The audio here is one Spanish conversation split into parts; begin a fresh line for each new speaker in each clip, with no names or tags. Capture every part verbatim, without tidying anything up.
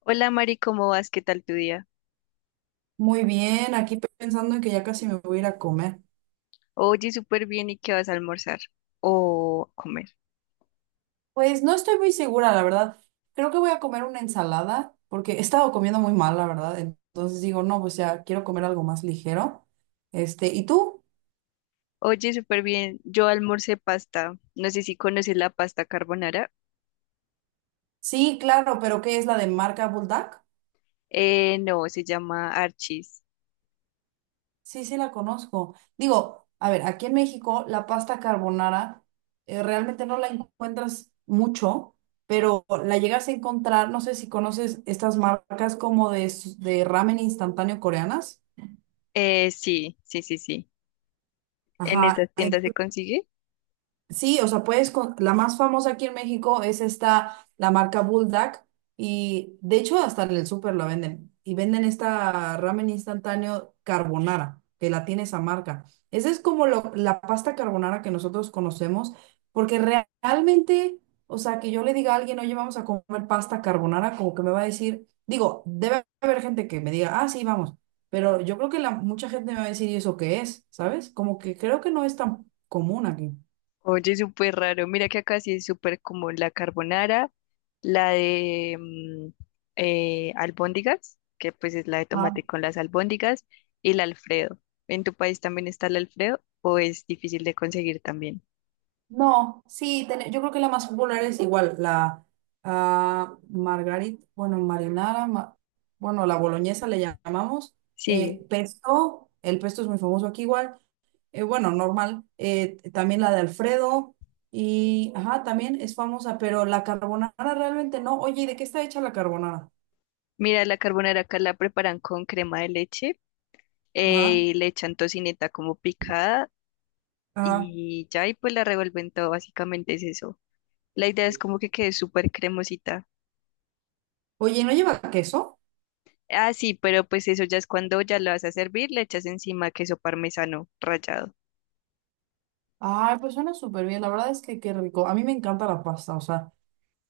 Hola Mari, ¿cómo vas? ¿Qué tal tu día?
Muy bien, aquí pensando en que ya casi me voy a ir a comer.
Oye, súper bien, ¿y qué vas a almorzar? O a comer.
Pues no estoy muy segura, la verdad. Creo que voy a comer una ensalada porque he estado comiendo muy mal, la verdad. Entonces digo, no, pues ya quiero comer algo más ligero. Este, ¿y tú?
Oye, súper bien, yo almorcé pasta. No sé si conoces la pasta carbonara.
Sí, claro, pero ¿qué es la de marca Bulldog?
Eh, no, se llama Archis.
Sí, sí la conozco. Digo, a ver, aquí en México la pasta carbonara eh, realmente no la encuentras mucho, pero la llegas a encontrar, no sé si conoces estas marcas como de, s- de ramen instantáneo coreanas.
Eh, sí, sí, sí, sí. ¿En
Ajá,
esas
en-
tiendas se consigue?
sí, o sea, puedes con... la más famosa aquí en México es esta, la marca Bulldog, y de hecho hasta en el súper la venden, y venden esta ramen instantáneo carbonara, que la tiene esa marca. Esa es como lo- la pasta carbonara que nosotros conocemos, porque re- realmente, o sea, que yo le diga a alguien, oye, vamos a comer pasta carbonara, como que me va a decir, digo, debe haber gente que me diga, ah, sí, vamos, pero yo creo que la... mucha gente me va a decir, ¿y eso qué es? ¿Sabes? Como que creo que no es tan común aquí.
Oye, súper raro. Mira que acá sí es súper como la carbonara, la de mm, eh, albóndigas, que pues es la de
Ajá.
tomate con las albóndigas, y el Alfredo. ¿En tu país también está el Alfredo o es difícil de conseguir también?
No, sí, ten- yo creo que la más popular es igual, la ah, margarita, bueno, marinara, ma- bueno, la boloñesa le llamamos, eh,
Sí,
pesto, el pesto es muy famoso aquí igual, eh, bueno, normal, eh, también la de Alfredo y, ajá, también es famosa, pero la carbonara realmente no. Oye, ¿y de qué está hecha la carbonara?
mira, la carbonara acá la preparan con crema de leche,
Ajá,
eh, le echan tocineta como picada
ajá.
y ya, y pues la revuelven todo, básicamente es eso. La idea es como que quede súper cremosita.
Oye, ¿no lleva queso?
Ah, sí, pero pues eso ya es cuando ya lo vas a servir, le echas encima queso parmesano rallado.
Ay, pues suena súper bien, la verdad es que qué rico, a mí me encanta la pasta, o sea.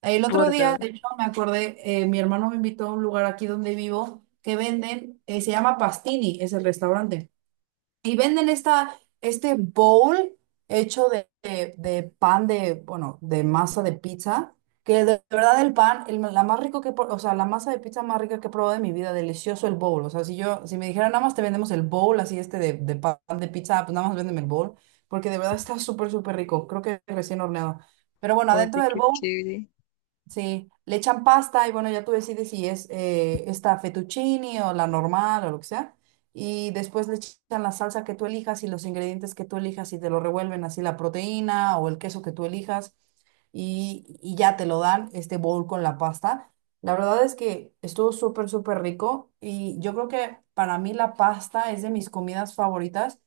El otro
Por
día,
dos.
de hecho, me acordé, eh, mi hermano me invitó a un lugar aquí donde vivo que venden, eh, se llama Pastini, es el restaurante, y venden esta, este bowl hecho de, de- de pan de, bueno, de masa de pizza, que de verdad el pan, el- la más rico que, he pro- o sea, la masa de pizza más rica que he probado de mi vida, delicioso el bowl, o sea, si yo, si me dijeran nada más te vendemos el bowl, así este de, de pan de pizza, pues nada más véndeme el bowl, porque de verdad está súper, súper rico, creo que recién horneado. Pero bueno, adentro
Oye,
del
qué
bowl...
chévere.
sí, le echan pasta y bueno, ya tú decides si es eh, esta fettuccine o la normal o lo que sea. Y después le echan la salsa que tú elijas y los ingredientes que tú elijas y te lo revuelven así la proteína o el queso que tú elijas y, y ya te lo dan este bowl con la pasta. La verdad es que estuvo súper, súper rico y yo creo que para mí la pasta es de mis comidas favoritas,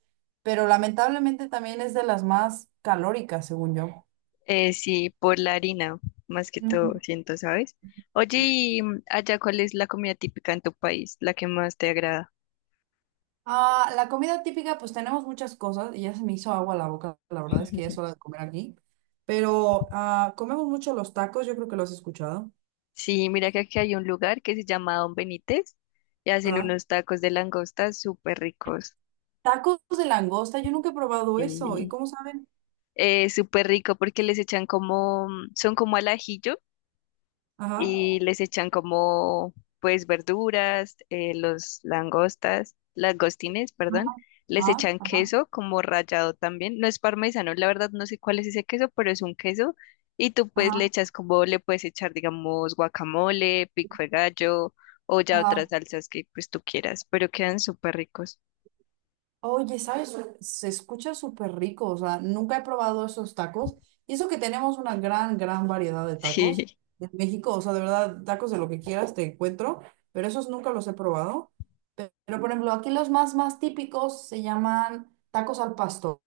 pero lamentablemente también es de las más calóricas, según yo.
Eh, sí, por la harina, más que todo, siento, ¿sabes? Oye, y mm, allá, ¿cuál es la comida típica en tu país, la que más te agrada?
Ah, la comida típica, pues tenemos muchas cosas y ya se me hizo agua la boca, la verdad es que ya es hora de comer aquí. Pero ah, comemos mucho los tacos, yo creo que los has escuchado.
Sí, mira que aquí hay un lugar que se llama Don Benítez y hacen
Ajá.
unos tacos de langosta súper ricos.
Tacos de langosta, yo nunca he probado eso. ¿Y
Sí,
cómo saben?
Eh, súper rico porque les echan como, mm, son como al ajillo
Ajá.
y les echan como pues verduras, eh, los langostas, langostines, perdón, les
Ajá,
echan
ajá,
queso como rallado también, no es parmesano, la verdad no sé cuál es ese queso, pero es un queso, y tú pues le
ajá,
echas como le puedes echar digamos guacamole, pico de gallo o ya otras
ajá.
salsas que pues tú quieras, pero quedan súper ricos.
Oye, ¿sabes? Se escucha súper rico, o sea, nunca he probado esos tacos. Y eso que tenemos una gran, gran variedad de tacos
Sí,
en México, o sea, de verdad, tacos de lo que quieras te encuentro, pero esos nunca los he probado. Pero por ejemplo, aquí los más, más típicos se llaman tacos al pastor.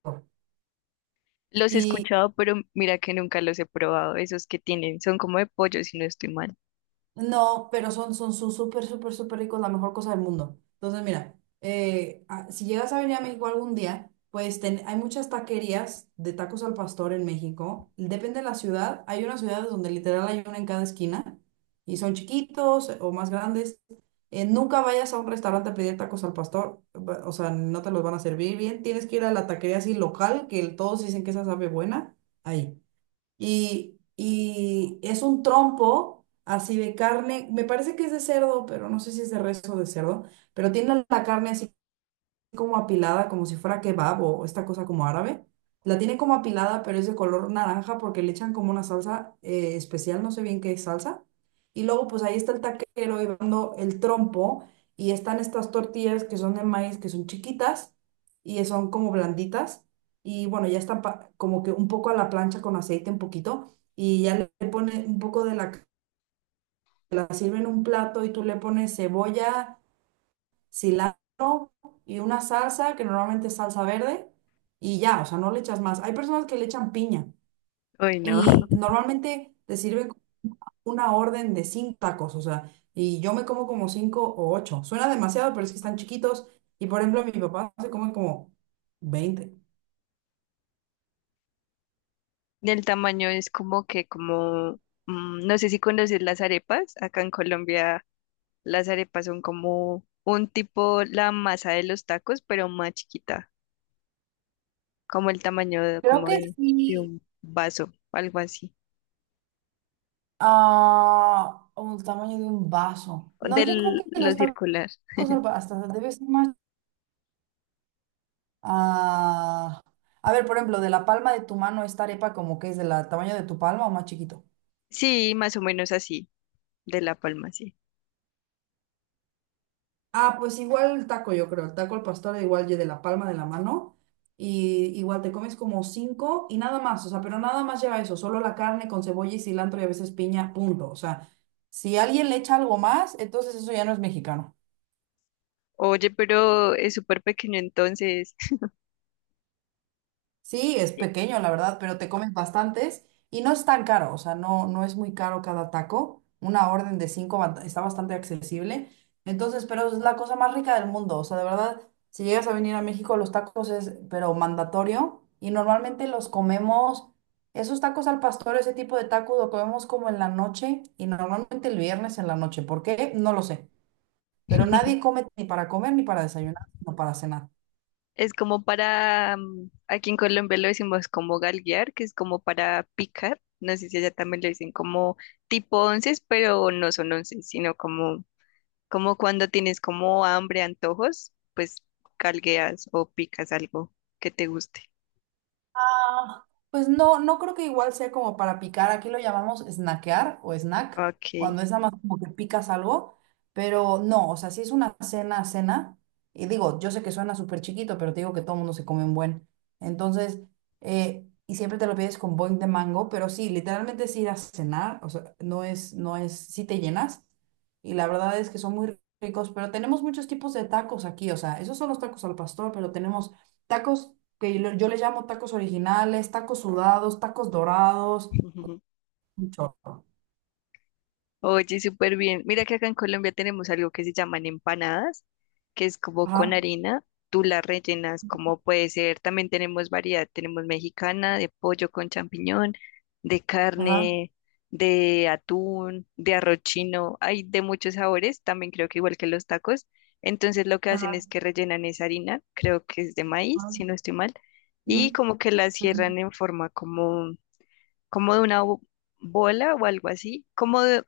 los he
Y
escuchado, pero mira que nunca los he probado, esos que tienen, son como de pollo si no estoy mal.
no, pero son, son, son súper, súper, súper ricos, la mejor cosa del mundo. Entonces, mira, eh, a- si llegas a venir a México algún día, pues ten- hay muchas taquerías de tacos al pastor en México. Depende de la ciudad. Hay unas ciudades donde literal hay una en cada esquina y son chiquitos eh, o más grandes. Eh, nunca vayas a un restaurante a pedir tacos al pastor, va- o sea, no te los van a servir bien. Tienes que ir a la taquería así local, que todos dicen que esa sabe buena. Ahí. Y, y es un trompo así de carne, me parece que es de cerdo, pero no sé si es de res o de cerdo, pero tiene la carne así como apilada, como si fuera kebab o esta cosa como árabe. La tiene como apilada, pero es de color naranja porque le echan como una salsa eh, especial, no sé bien qué salsa. Y luego, pues ahí está el taquero y va dando el trompo. Y están estas tortillas que son de maíz, que son chiquitas y son como blanditas. Y bueno, ya están pa- como que un poco a la plancha con aceite, un poquito. Y ya le pone un poco de la, la sirven en un plato y tú le pones cebolla cilantro y una salsa, que normalmente es salsa verde, y ya, o sea, no le echas más. Hay personas que le echan piña
Uy, no.
y normalmente te sirven una orden de cinco tacos, o sea, y yo me como como cinco o ocho. Suena demasiado, pero es que están chiquitos y, por ejemplo, mi papá se come como veinte.
El tamaño es como que, como, mm, no sé si conoces las arepas. Acá en Colombia las arepas son como un tipo la masa de los tacos, pero más chiquita, como el tamaño de-
Creo
como
que
de, de
sí,
un vaso, algo así,
a un tamaño de un vaso. No,
de
yo creo que
lo
los tacos
circular.
al- hasta debe ser más. Ah, a ver, por ejemplo, de la palma de tu mano, esta arepa como que es del tamaño de tu palma o más chiquito.
Sí, más o menos así, de La Palma, sí.
Ah, pues igual el taco, yo creo. El taco al pastor, igual y de la palma de la mano. Y igual te comes como cinco y nada más. O sea, pero nada más lleva eso. Solo la carne con cebolla y cilantro y a veces piña, punto. O sea, si alguien le echa algo más, entonces eso ya no es mexicano.
Oye, pero es súper pequeño entonces.
Sí, es pequeño, la verdad, pero te comes bastantes y no es tan caro, o sea, no, no es muy caro cada taco. Una orden de cinco bast- está bastante accesible. Entonces, pero es la cosa más rica del mundo, o sea, de verdad, si llegas a venir a México, los tacos es, pero mandatorio y normalmente los comemos, esos tacos al pastor, ese tipo de tacos lo comemos como en la noche y normalmente el viernes en la noche. ¿Por qué? No lo sé, pero nadie come ni para comer ni para desayunar, no para cenar.
Es como para, mm, aquí en Colombia lo decimos como galguear, que es como para picar. No sé si allá también lo dicen como tipo onces, pero no son onces, sino como, como cuando tienes como hambre, antojos, pues galgueas o picas algo que te guste.
Ah, pues no, no creo que igual sea como para picar. Aquí lo llamamos snackear o snack,
Ok.
cuando es nada más como que picas algo, pero no, o sea, si es una cena, cena, y digo, yo sé que suena súper chiquito, pero te digo que todo el mundo se come un buen. Entonces, eh, y siempre te lo pides con boing de mango, pero sí, literalmente es ir a cenar, o sea, no es, no es, sí te llenas, y la verdad es que son muy ricos, pero tenemos muchos tipos de tacos aquí, o sea, esos son los tacos al pastor, pero tenemos tacos que yo, yo le llamo tacos originales, tacos sudados, tacos dorados, un chorro.
Oye, súper bien. Mira que acá en Colombia tenemos algo que se llaman empanadas, que es como con
Ajá,
harina, tú la rellenas como puede ser. También tenemos variedad, tenemos mexicana, de pollo con champiñón, de
ajá,
carne, de atún, de arroz chino, hay de muchos sabores, también creo que igual que los tacos. Entonces lo que hacen
ajá,
es que rellenan esa harina, creo que es de maíz, si
ajá,
no estoy mal,
ujú,
y como que la
ujú,
cierran en forma como de una bo- bola o algo así, como de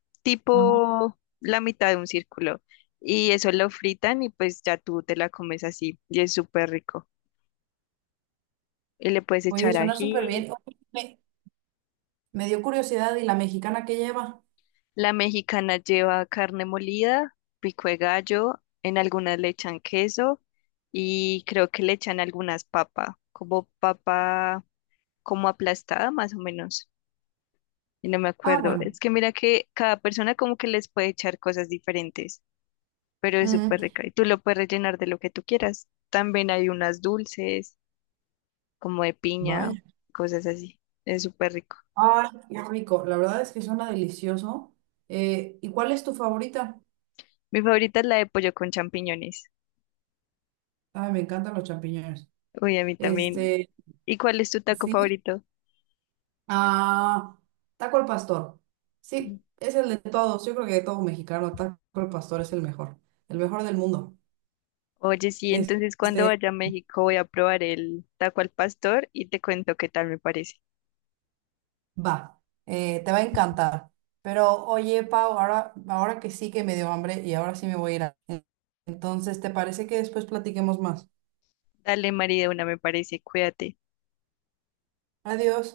ajá.
tipo la mitad de un círculo. Y eso lo fritan y pues ya tú te la comes así y es súper rico. Y le puedes
Oye,
echar
suena súper bien.
ají.
Oye, Me, me dio curiosidad, ¿y la mexicana que lleva?
La mexicana lleva carne molida, pico de gallo, en algunas le echan queso y creo que le echan algunas papas, como papa como aplastada más o menos. Y no me
Ah,
acuerdo.
bueno.
Es que mira que cada persona como que les puede echar cosas diferentes, pero es
Mm,
súper rica. Y tú lo puedes rellenar de lo que tú quieras. También hay unas dulces, como de piña,
vaya.
cosas así. Es súper rico.
Ay, qué rico. La verdad es que suena delicioso. Eh, ¿y cuál es tu favorita?
Mi favorita es la de pollo con champiñones.
Ay, me encantan los champiñones.
Uy, a mí también.
Este,
¿Y cuál es tu taco
sí,
favorito?
Ah, taco al pastor.
Mm.
Sí, es el de todos. Yo creo que de todo mexicano, taco al pastor es el mejor, el mejor del mundo.
Oye, sí,
Es-
entonces cuando
Este,
vaya a México voy a probar el taco al pastor y te cuento qué tal me parece.
va, eh, te va a encantar. Pero oye, Pau, ahora, ahora que sí que me dio hambre y ahora sí me voy a ir. a- Entonces, ¿te parece que después platiquemos más?
Dale, María, una me parece, cuídate.
Adiós.